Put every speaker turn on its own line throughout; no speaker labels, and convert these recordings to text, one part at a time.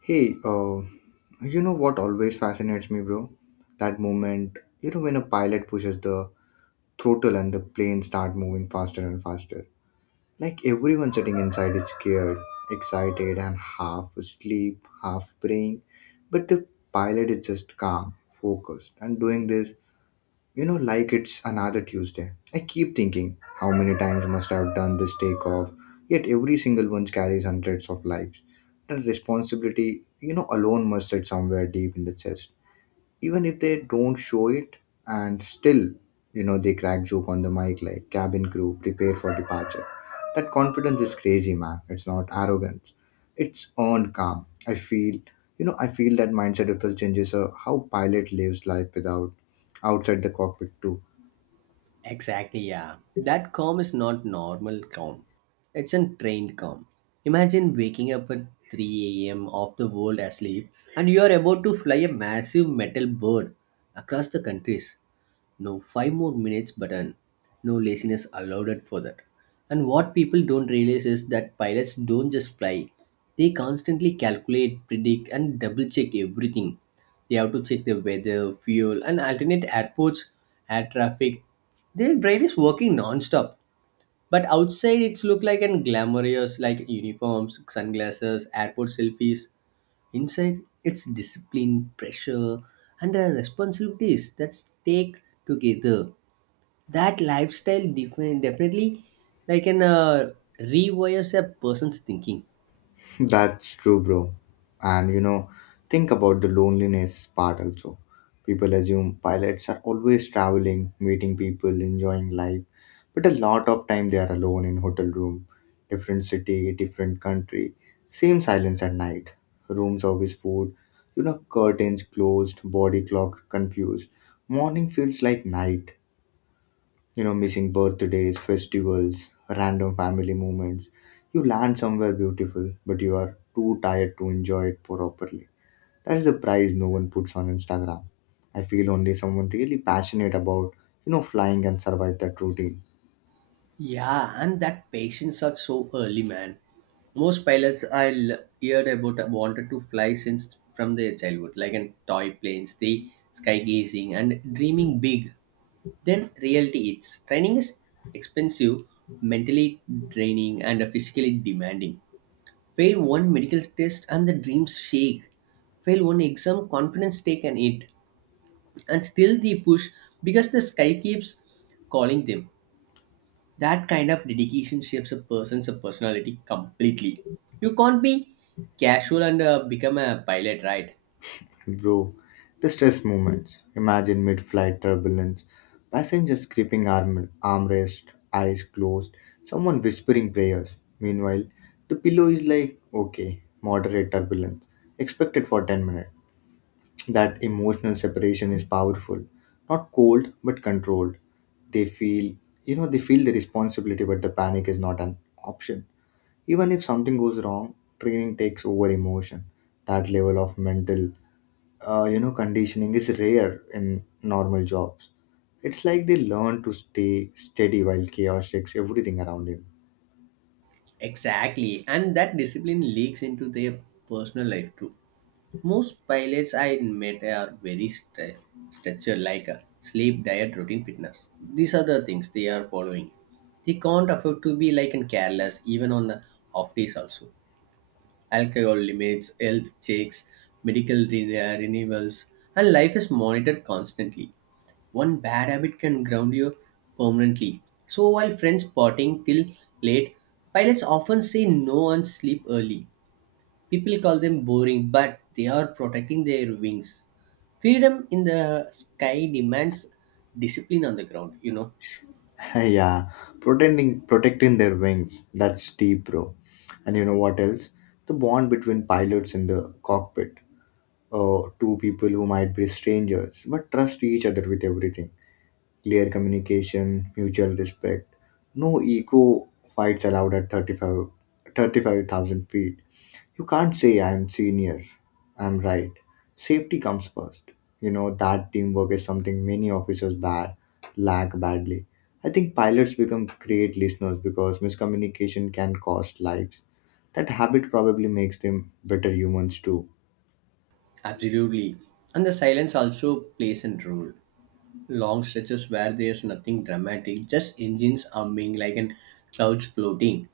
Hey, you know what always fascinates me, bro? That moment, when a pilot pushes the throttle and the plane start moving faster and faster. Like everyone sitting inside is scared, excited, and half asleep, half praying. But the pilot is just calm, focused, and doing this. Like it's another Tuesday. I keep thinking, how many times must I have done this takeoff? Yet every single one carries hundreds of lives. The responsibility, alone must sit somewhere deep in the chest, even if they don't show it, and still, they crack joke on the mic like cabin crew prepare for departure. That confidence is crazy, man. It's not arrogance, it's earned calm. I feel that mindset itself changes how pilot lives life without outside the cockpit too.
Exactly, yeah. That calm is not normal calm. It's a trained calm. Imagine waking up at 3 a.m. off the world asleep, and you are about to fly a massive metal bird across the countries. No five more minutes button, no laziness allowed for that. And what people don't realize is that pilots don't just fly, they constantly calculate, predict, and double check everything. They have to check the weather, fuel, and alternate airports, air traffic. Their brain is working non-stop, but outside it's look like and glamorous, like uniforms, sunglasses, airport selfies. Inside, it's discipline, pressure, and the responsibilities that take together. That lifestyle definitely like can rewires a person's thinking.
That's true, bro. And think about the loneliness part also. People assume pilots are always traveling, meeting people, enjoying life, but a lot of time they are alone in hotel room, different city, different country, same silence at night, room service food, curtains closed, body clock confused. Morning feels like night, missing birthdays, festivals, random family moments. You land somewhere beautiful, but you are too tired to enjoy it properly. That's the price no one puts on Instagram. I feel only someone really passionate about, flying and survive that routine.
Yeah, and that patience are so early, man. Most pilots I heard about wanted to fly since from their childhood, like in toy planes, the skygazing, and dreaming big. Then reality is training is expensive, mentally draining, and physically demanding. Fail one medical test and the dreams shake. Fail one exam, confidence take an hit, and still they push because the sky keeps calling them. That kind of dedication shapes a person's personality completely. You can't be casual and become a pilot, right?
Bro, the stress moments. Imagine mid flight turbulence, passengers gripping armrest, eyes closed, someone whispering prayers. Meanwhile, the pillow is like, okay, moderate turbulence, expected for 10 minutes. That emotional separation is powerful, not cold but controlled. They feel, they feel the responsibility, but the panic is not an option. Even if something goes wrong, training takes over emotion. That level of mental, conditioning is rare in normal jobs. It's like they learn to stay steady while chaos shakes everything around him.
Exactly, and that discipline leaks into their personal life too. Most pilots I met are very structured, like a sleep, diet, routine, fitness. These are the things they are following. They can't afford to be like and careless, even on the off days also. Alcohol limits, health checks, renewals, and life is monitored constantly. One bad habit can ground you permanently. So while friends partying till late, pilots often say no and sleep early. People call them boring, but they are protecting their wings. Freedom in the sky demands discipline on the ground, you know.
Yeah, protecting their wings. That's deep, bro. And you know what else? The bond between pilots in the cockpit. Two people who might be strangers but trust each other with everything. Clear communication, mutual respect. No ego fights allowed at thirty-five thousand feet. You can't say I'm senior, I'm right. Safety comes first. You know, that teamwork is something many officers lack badly. I think pilots become great listeners because miscommunication can cost lives. That habit probably makes them better humans too.
Absolutely. And the silence also plays a role. Long stretches where there's nothing dramatic, just engines humming like an clouds floating.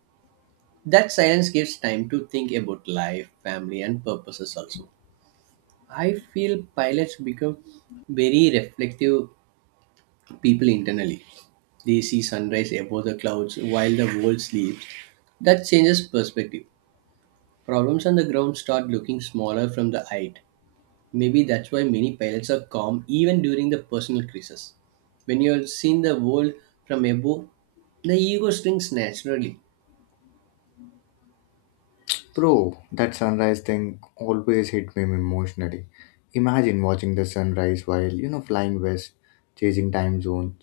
That silence gives time to think about life, family, and purposes also. I feel pilots become very reflective people internally. They see sunrise above the clouds while the world sleeps. That changes perspective. Problems on the ground start looking smaller from the height. Maybe that's why many pilots are calm even during the personal crisis. When you are seeing the world from above, the ego shrinks naturally.
Bro, that sunrise thing always hit me emotionally. Imagine watching the sunrise while, flying west, chasing time zones,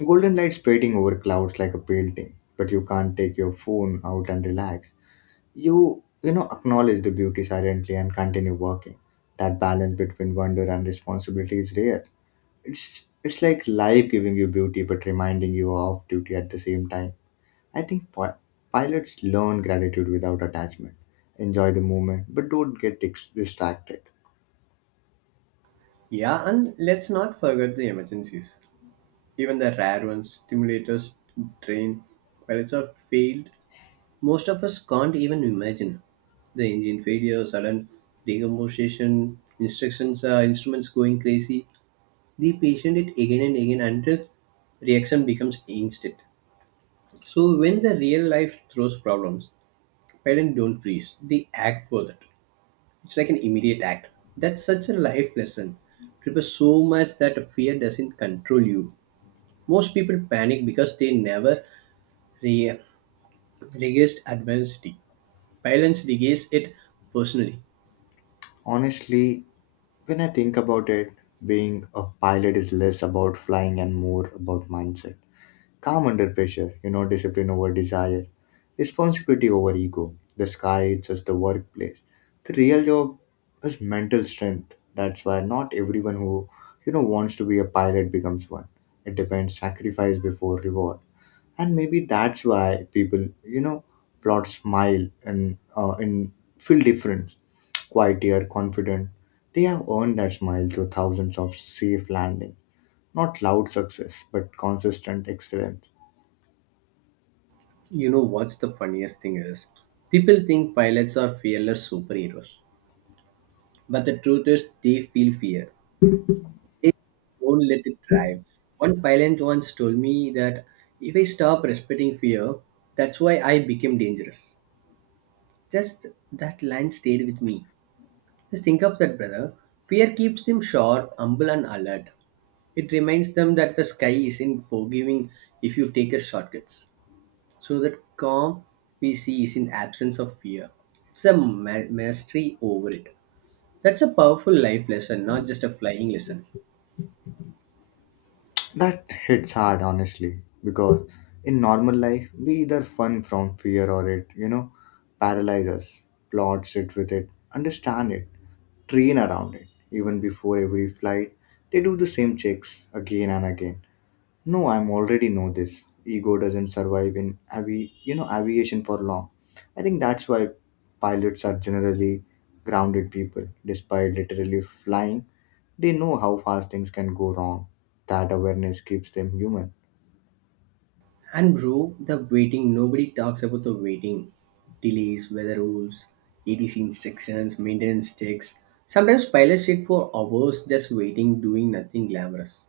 golden light spreading over clouds like a painting, but you can't take your phone out and relax. You, acknowledge the beauty silently and continue working. That balance between wonder and responsibility is rare. It's like life giving you beauty but reminding you of duty at the same time. I think pilots learn gratitude without attachment, enjoy the moment, but don't get distracted.
Yeah, and let's not forget the emergencies. Even the rare ones, stimulators, train pilots are failed. Most of us can't even imagine the engine failure, sudden decomposition, instruments going crazy. They patient it again and again until reaction becomes instant. So when the real life throws problems, parents don't freeze. They act for that. It's like an immediate act. That's such a life lesson. Prepare so much that fear doesn't control you. Most people panic because they never re- regaze adversity. Parents regaze it personally.
Honestly, when I think about it, being a pilot is less about flying and more about mindset. Calm under pressure, discipline over desire, responsibility over ego. The sky is just the workplace. The real job is mental strength. That's why not everyone who, wants to be a pilot becomes one. It depends sacrifice before reward. And maybe that's why people plot smile and feel different, quieter, confident. They have earned that smile through thousands of safe landings, not loud success but consistent excellence.
You know what's the funniest thing is? People think pilots are fearless superheroes, but the truth is they feel fear. They don't let it drive. One pilot once told me that if I stop respecting fear, that's why I became dangerous. Just that line stayed with me. Just think of that, brother. Fear keeps them sharp, humble, and alert. It reminds them that the sky isn't forgiving if you take a shortcuts. So that calm we see is in absence of fear. It's a mastery over it. That's a powerful life lesson, not just a flying lesson.
That hits hard, honestly, because in normal life we either fun from fear or it, paralyzes. Plot sit with it, understand it, train around it, even before every flight they do the same checks again and again. No, I'm already know this. Ego doesn't survive in aviation for long. I think that's why pilots are generally grounded people. Despite literally flying, they know how fast things can go wrong. That awareness keeps them human.
And bro, the waiting, nobody talks about the waiting. Delays, weather rules, ATC instructions, maintenance checks. Sometimes pilots sit for hours just waiting, doing nothing glamorous.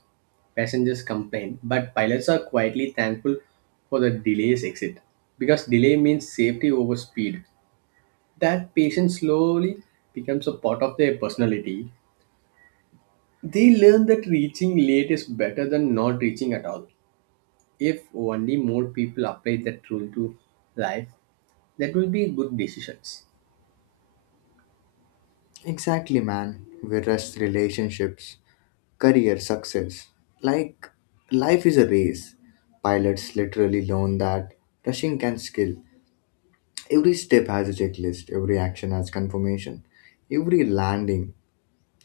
Passengers complain, but pilots are quietly thankful for the delays exit because delay means safety over speed. That patience slowly becomes a part of their personality. They learn that reaching late is better than not reaching at all. If only more people apply that rule to life, that will be good decisions.
Exactly, man. We rest relationships, career success. Like life is a race. Pilots literally learn that rushing can kill. Every step has a checklist, every action has confirmation. Every landing,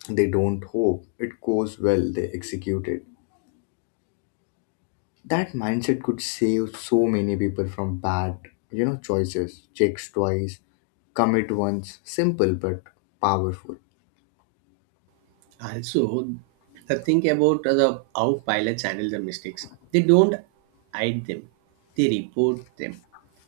they don't hope, it goes well, they execute it. That mindset could save so many people from bad, choices. Checks twice, commit once, simple but powerful.
Also, the thing about how pilots handle the mistakes, they don't hide them, they report them.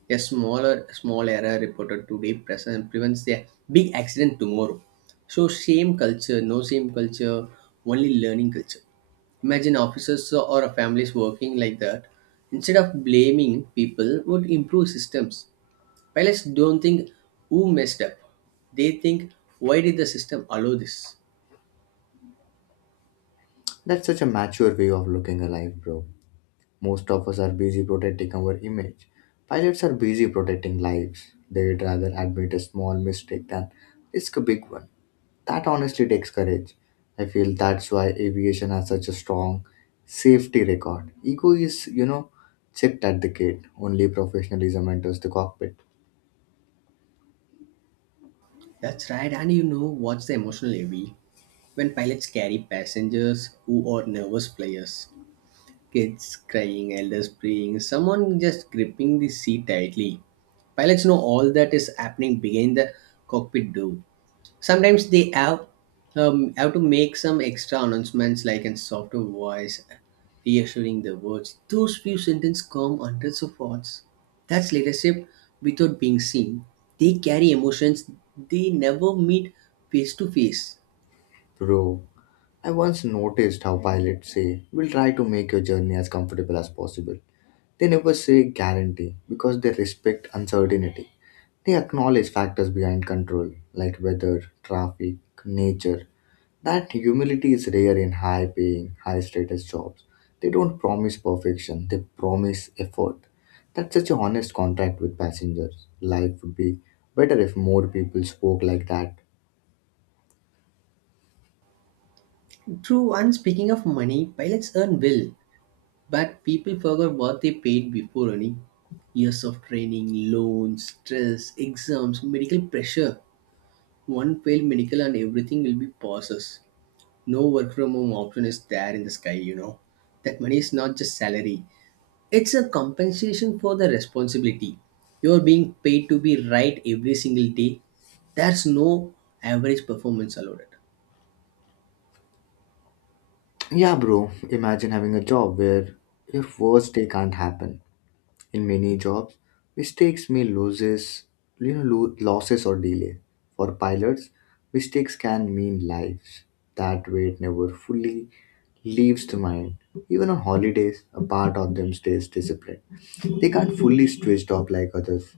A smaller small error reported today present prevents a big accident tomorrow. So same culture, no same culture, only learning culture. Imagine officers or families working like that. Instead of blaming people, would improve systems. Pilots don't think who messed up. They think why did the system allow this?
That's such a mature way of looking at life, bro. Most of us are busy protecting our image. Pilots are busy protecting lives. They'd rather admit a small mistake than risk a big one. That honestly takes courage. I feel that's why aviation has such a strong safety record. Ego is, checked at the gate. Only professionalism enters the cockpit.
That's right, and you know what's the emotional heavy? When pilots carry passengers who are nervous players, kids crying, elders praying, someone just gripping the seat tightly. Pilots know all that is happening behind the cockpit door. Sometimes they have to make some extra announcements like in softer voice, reassuring the words. Those few sentences come hundreds of words. That's leadership without being seen. They carry emotions they never meet face to face.
Bro, I once noticed how pilots say, We'll try to make your journey as comfortable as possible. They never say guarantee because they respect uncertainty. They acknowledge factors behind control, like weather, traffic, nature. That humility is rare in high paying, high status jobs. They don't promise perfection, they promise effort. That's such an honest contract with passengers. Life would be better if more people spoke like that.
True, and speaking of money, pilots earn well, but people forgot what they paid before earning. Years of training, loans, stress, exams, medical pressure. One failed medical and everything will be pauses. No work from home option is there in the sky, you know. That money is not just salary, it's a compensation for the responsibility. You're being paid to be right every single day. There's no average performance allowed.
Yeah, bro, imagine having a job where your worst day can't happen. In many jobs, mistakes may loses, losses or delay. For pilots, mistakes can mean lives. That weight never fully leaves the mind. Even on holidays, a part of them stays disciplined. They can't fully switch off like others.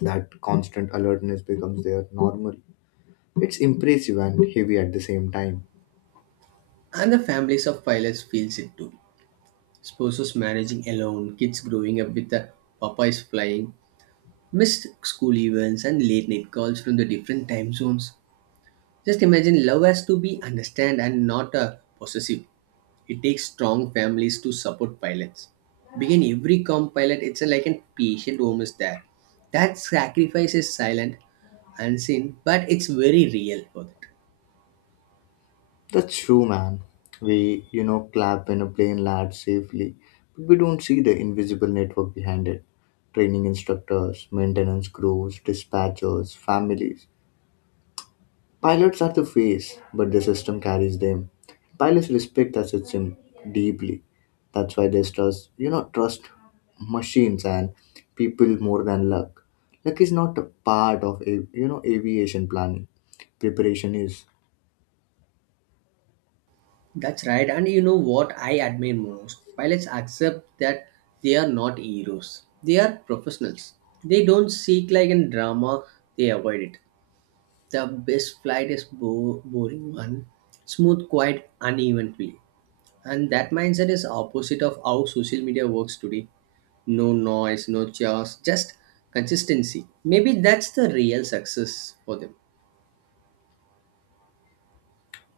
That constant alertness becomes their normal. It's impressive and heavy at the same time.
And the families of pilots feels it too. Spouses managing alone, kids growing up with the papas flying, missed school events and late night calls from the different time zones. Just imagine love has to be understand and not possessive. It takes strong families to support pilots. Begin every com pilot, it's a, like a patient home is there. That sacrifice is silent, unseen, but it's very real for that.
That's true, man. We, clap when a plane lands safely, but we don't see the invisible network behind it. Training instructors, maintenance crews, dispatchers, families. Pilots are the face, but the system carries them. Pilots respect the system deeply. That's why they trust machines and people more than luck. Luck is not a part of aviation planning. Preparation is.
That's right, and you know what I admire most? Pilots accept that they are not heroes. They are professionals. They don't seek like in drama, they avoid it. The best flight is boring one, smooth, quiet, uneven play. And that mindset is opposite of how social media works today. No noise, no chaos, just consistency. Maybe that's the real success for them.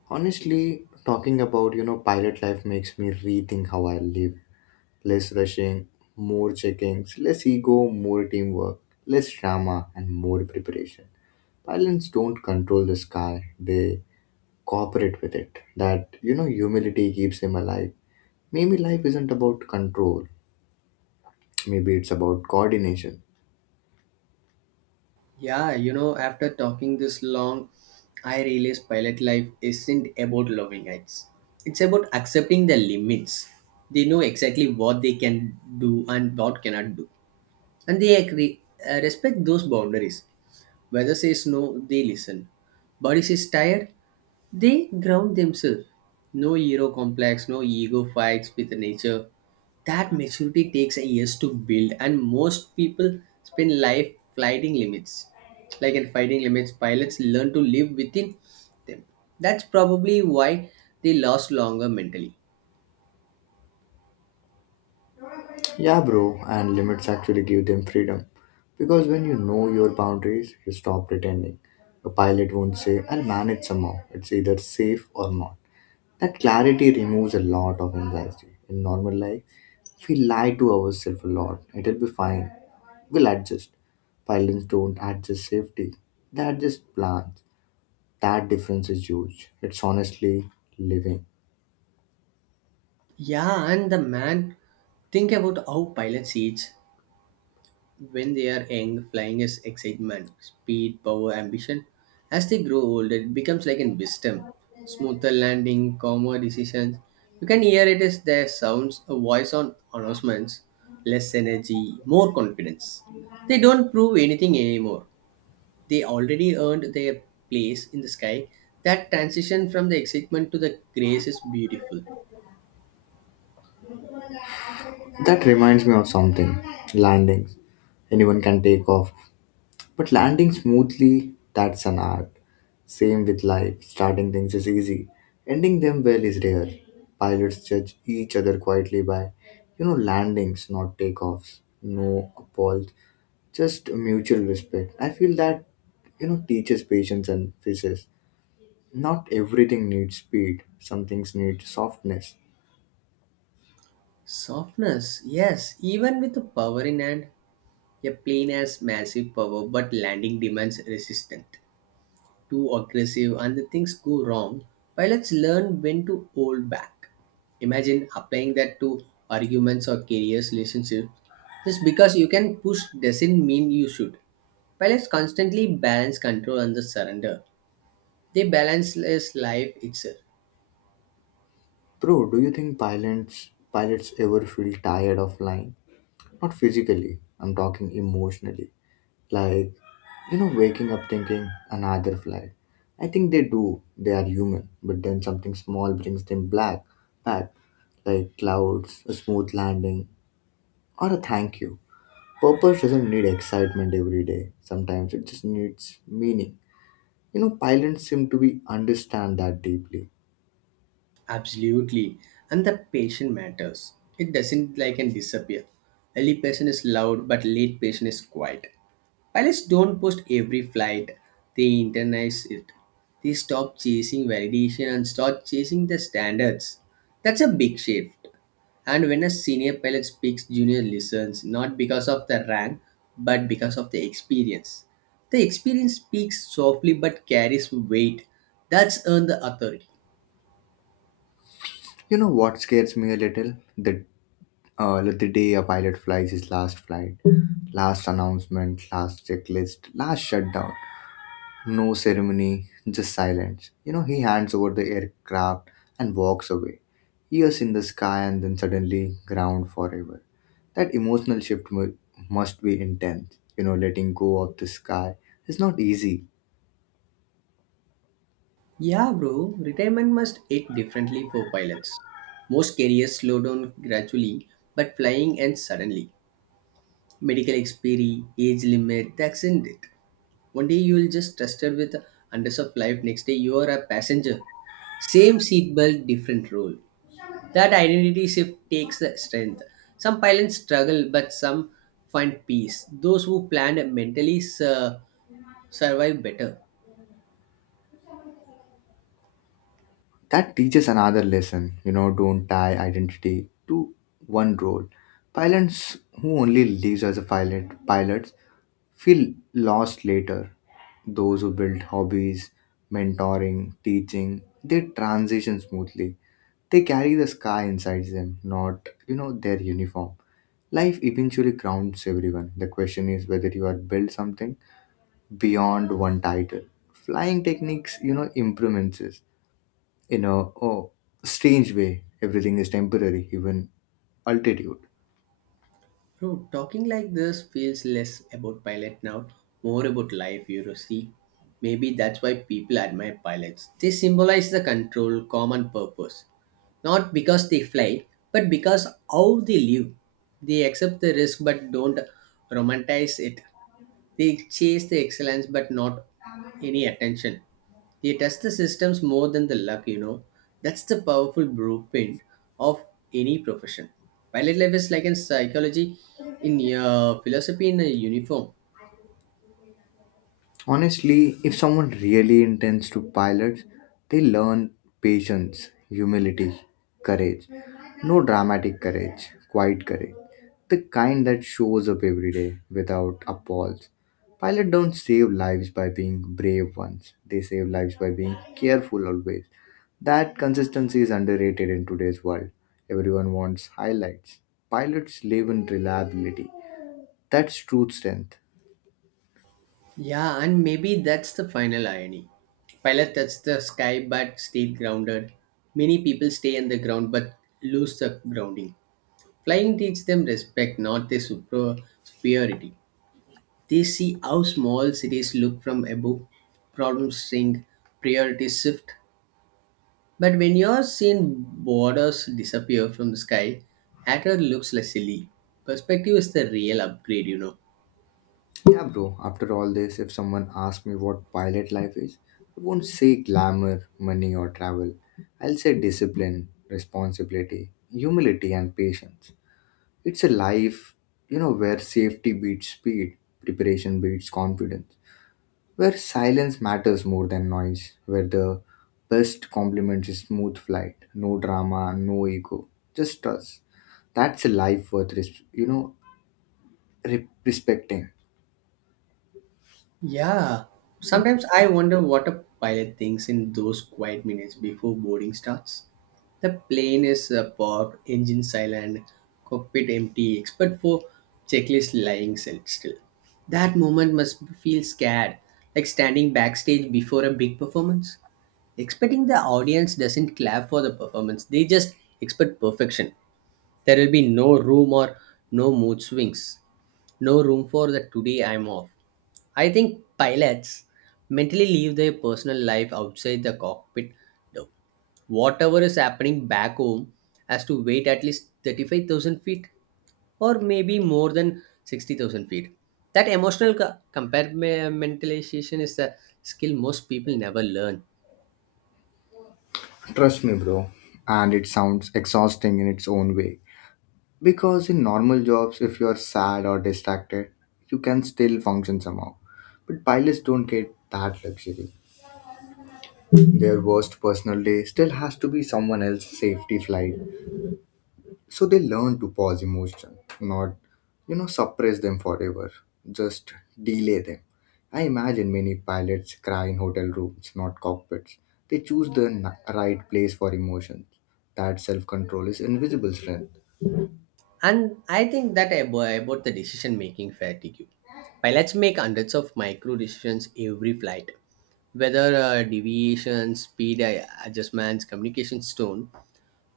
Honestly, talking about, pilot life makes me rethink how I live. Less rushing, more checkings, less ego, more teamwork, less drama, and more preparation. Pilots don't control the sky, they cooperate with it. That, humility keeps them alive. Maybe life isn't about control, maybe it's about coordination.
Yeah, you know, after talking this long, I realize pilot life isn't about loving heights, it's about accepting the limits. They know exactly what they can do and what cannot do. And they respect those boundaries. Weather says no, they listen. Body says tired. They ground themselves. No hero complex, no ego fights with nature. That maturity takes years to build, and most people spend life fighting limits. Like in fighting limits, pilots learn to live within them. That's probably why they last longer mentally.
Yeah, bro, and limits actually give them freedom. Because when you know your boundaries, you stop pretending. A pilot won't say, I'll manage somehow. It's either safe or not. That clarity removes a lot of anxiety. In normal life, we lie to ourselves a lot. It'll be fine. We'll adjust. Pilots don't adjust safety, they adjust plans. That difference is huge. It's honestly living.
Yeah, and the man think about how pilots age. When they are young, flying is excitement, speed, power, ambition. As they grow older, it becomes like in wisdom, smoother landing, calmer decisions. You can hear it as their sounds, a voice on announcements, less energy, more confidence. They don't prove anything anymore. They already earned their place in the sky. That transition from the excitement to the grace is beautiful.
That reminds me of something. Landings. Anyone can take off. But landing smoothly, that's an art. Same with life. Starting things is easy. Ending them well is rare. Pilots judge each other quietly by, landings, not takeoffs. No applause. Just mutual respect. I feel that teaches patience and physics. Not everything needs speed. Some things need softness.
Softness, yes, even with the power in hand. A plane has massive power, but landing demands resistance. Too aggressive, and the things go wrong. Pilots learn when to hold back. Imagine applying that to arguments or careers, relationships. Just because you can push doesn't mean you should. Pilots constantly balance control and the surrender. They balance less life itself.
Bro, do you think pilots ever feel tired of flying? Not physically, I'm talking emotionally. Like, waking up thinking another flight. I think they do. They are human, but then something small brings them black back, like clouds, a smooth landing, or a thank you. Purpose doesn't need excitement every day. Sometimes it just needs meaning. Pilots seem to be understand that deeply.
Absolutely. And the patient matters. It doesn't like and disappear. Early patient is loud, but late patient is quiet. Pilots don't post every flight, they internalize it. They stop chasing validation and start chasing the standards. That's a big shift. And when a senior pilot speaks, junior listens, not because of the rank, but because of the experience. The experience speaks softly but carries weight. That's earned the authority.
You know what scares me a little? The like the day a pilot flies his last flight, last announcement, last checklist, last shutdown. No ceremony, just silence. He hands over the aircraft and walks away. Years in the sky and then suddenly ground forever. That emotional shift must be intense. Letting go of the sky is not easy.
Yeah, bro, retirement must hit differently for pilots. Most careers slow down gradually, but flying ends suddenly. Medical expiry, age limit, that's in it. One day you will just trusted with hundreds of life, next day you are a passenger. Same seatbelt, different role. That identity shift takes the strength. Some pilots struggle, but some find peace. Those who plan mentally survive better.
That teaches another lesson, don't tie identity to one role. Pilots who only lives as a pilot. Pilots feel lost later. Those who build hobbies, mentoring, teaching, they transition smoothly. They carry the sky inside them, not their uniform. Life eventually grounds everyone. The question is whether you are built something beyond one title. Flying techniques, improvements in a, oh, strange way, everything is temporary, even altitude.
Bro, talking like this feels less about pilot now, more about life, you know, see. Maybe that's why people admire pilots. They symbolize the control, common purpose. Not because they fly, but because how they live. They accept the risk but don't romanticize it. They chase the excellence but not any attention. They test the systems more than the luck, you know. That's the powerful blueprint of any profession. Pilot life is like in psychology, in philosophy in a uniform.
Honestly, if someone really intends to pilot, they learn patience, humility, courage. No dramatic courage, quiet courage. The kind that shows up every day without applause. Pilots don't save lives by being brave ones, they save lives by being careful always. That consistency is underrated in today's world. Everyone wants highlights. Pilots live in reliability. That's true strength.
Yeah, and maybe that's the final irony. Pilot touches the sky but stayed grounded. Many people stay on the ground but lose the grounding. Flying teaches them respect, not their superiority. They see how small cities look from above, problems shrink, priorities shift. But when you're seeing borders disappear from the sky, Hatter looks less silly. Perspective is the real upgrade, you know.
Yeah, bro. After all this, if someone asks me what pilot life is, I won't say glamour, money, or travel. I'll say discipline, responsibility, humility, and patience. It's a life, where safety beats speed, preparation beats confidence, where silence matters more than noise, where the best compliment is smooth flight, no drama, no ego, just trust. That's a life worth, respecting.
Yeah. Sometimes I wonder what a pilot thinks in those quiet minutes before boarding starts. The plane is parked, engine silent, cockpit empty, except for checklist lying still. That moment must feel scared, like standing backstage before a big performance. Expecting the audience doesn't clap for the performance, they just expect perfection. There will be no room or no mood swings, no room for the today I'm off. I think pilots mentally leave their personal life outside the cockpit. No, whatever is happening back home has to wait at least 35,000 feet or maybe more than 60,000 feet. That emotional compartmentalization is a skill most people never learn.
Trust me, bro. And it sounds exhausting in its own way. Because in normal jobs, if you're sad or distracted, you can still function somehow. But pilots don't get that luxury. Their worst personal day still has to be someone else's safety flight. So they learn to pause emotion, not, suppress them forever, just delay them. I imagine many pilots cry in hotel rooms, not cockpits. They choose the right place for emotions. That self control is invisible strength.
And I think that about the decision making fatigue. Pilots make hundreds of micro decisions every flight, whether deviation, speed adjustments, communication tone,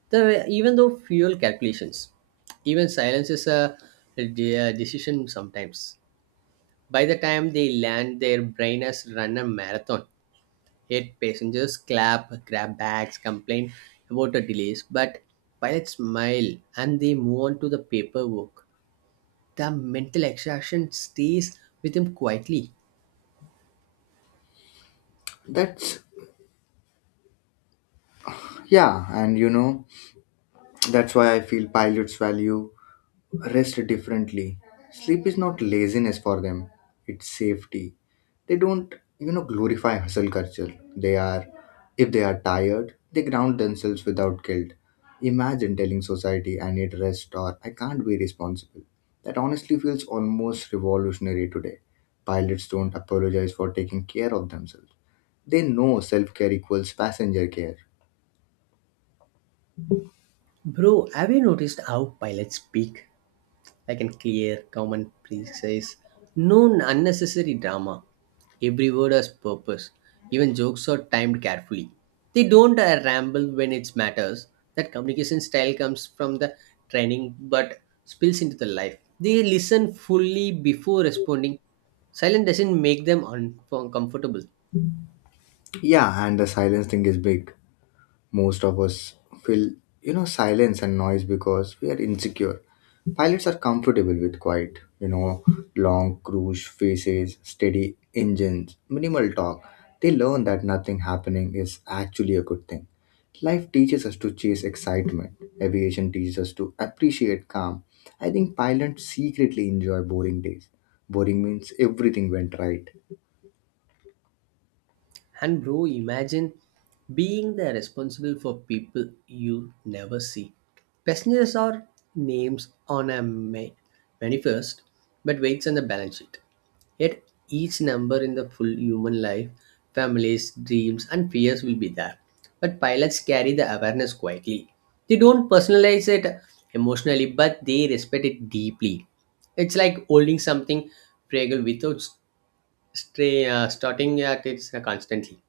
The, even though fuel calculations, even silence is a decision sometimes. By the time they land, their brain has run a marathon. Eight passengers clap, grab bags, complain about the delays, but pilots smile and they move on to the paperwork. The mental exhaustion stays with them quietly.
That's, yeah, and that's why I feel pilots value rest differently. Sleep is not laziness for them, it's safety. They don't, glorify hustle culture. They are, if they are tired, they ground themselves without guilt. Imagine telling society, I need rest or I can't be responsible. That honestly feels almost revolutionary today. Pilots don't apologize for taking care of themselves. They know self care equals passenger care.
Bro, have you noticed how pilots speak? Like an clear, calm, and precise. No unnecessary drama. Every word has purpose. Even jokes are timed carefully. They don't ramble when it matters. That communication style comes from the training but spills into the life. They listen fully before responding. Silence doesn't make them uncomfortable.
Yeah, and the silence thing is big. Most of us feel, silence and noise because we are insecure. Pilots are comfortable with quiet, long cruise faces, steady engines, minimal talk. They learn that nothing happening is actually a good thing. Life teaches us to chase excitement. Aviation teaches us to appreciate calm. I think pilots secretly enjoy boring days. Boring means everything went right.
And bro, imagine being the responsible for people you never see. Passengers are names on a manifest, but weights on the balance sheet. Yet each number in the full human life, families, dreams, and fears will be there. But pilots carry the awareness quietly. They don't personalize it emotionally, but they respect it deeply. It's like holding something fragile without starting at it constantly.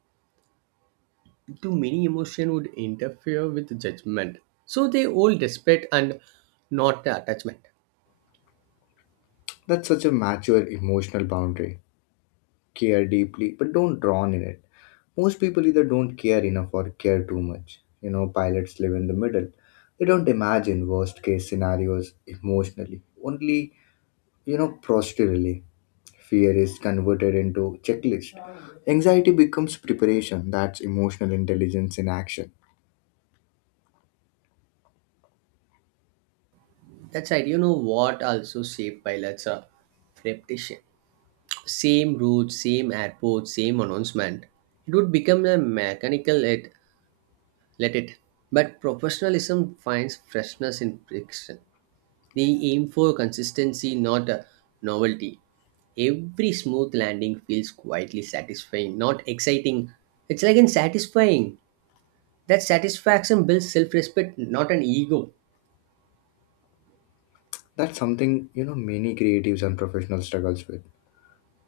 Too many emotion would interfere with judgment, so they hold respect and not attachment.
That's such a mature emotional boundary. Care deeply but don't drown in it. Most people either don't care enough or care too much. Pilots live in the middle. They don't imagine worst case scenarios emotionally, only, posturally. Fear is converted into checklist. Anxiety becomes preparation. That's emotional intelligence in action.
That's right. You know what also shaped by let's repetition. Same route, same airport, same announcement, it would become a mechanical let it, but professionalism finds freshness in friction. They aim for consistency, not novelty. Every smooth landing feels quietly satisfying, not exciting. It's like in satisfying. That satisfaction builds self respect, not an ego.
That's something, many creatives and professionals struggles with.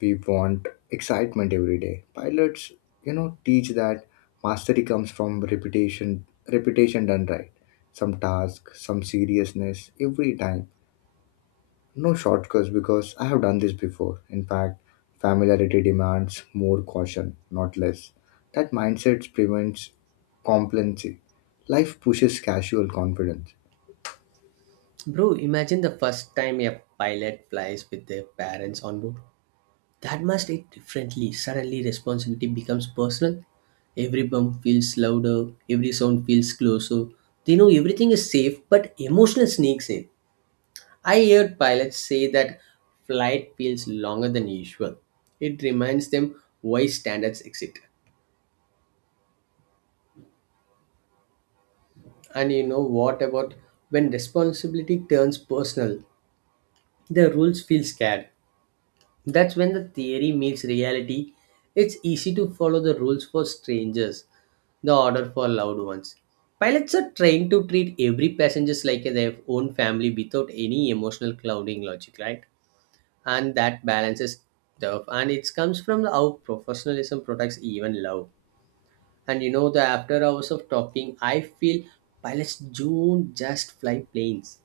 We want excitement every day. Pilots teach that mastery comes from repetition. Repetition done right, some task, some seriousness every time, no shortcuts because I have done this before. In fact, familiarity demands more caution, not less. That mindset prevents complacency. Life pushes casual confidence.
Bro, imagine the first time a pilot flies with their parents on board. That must hit differently. Suddenly, responsibility becomes personal. Every bump feels louder, every sound feels closer. They know everything is safe, but emotional sneaks in. I heard pilots say that flight feels longer than usual. It reminds them why standards exist. And you know what about when responsibility turns personal? The rules feel scared. That's when the theory meets reality. It's easy to follow the rules for strangers, the order for loved ones. Pilots are trained to treat every passengers like their own family without any emotional clouding logic, right? And that balances tough, and it comes from how professionalism protects even love. And you know, the after hours of talking, I feel pilots don't just fly planes,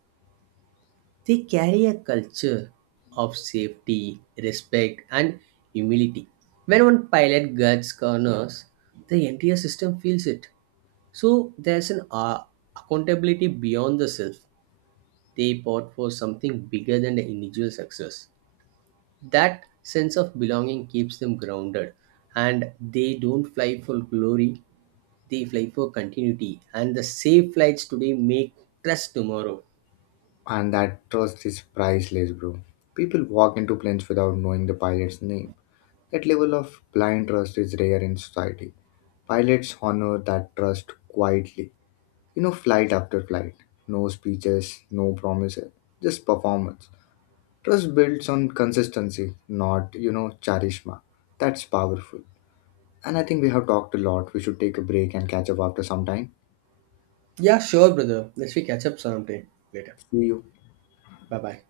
they carry a culture of safety, respect, and humility. When one pilot guards corners, the entire system feels it. So there's an accountability beyond the self. They part for something bigger than the individual success. That sense of belonging keeps them grounded, and they don't fly for glory. They fly for continuity, and the safe flights today make trust tomorrow.
And that trust is priceless, bro. People walk into planes without knowing the pilot's name. That level of blind trust is rare in society. Pilots honor that trust quietly. Flight after flight. No speeches, no promises, just performance. Trust builds on consistency, not, charisma. That's powerful. And I think we have talked a lot. We should take a break and catch up after some time.
Yeah, sure, brother. Let's we catch up sometime later.
See you.
Bye bye.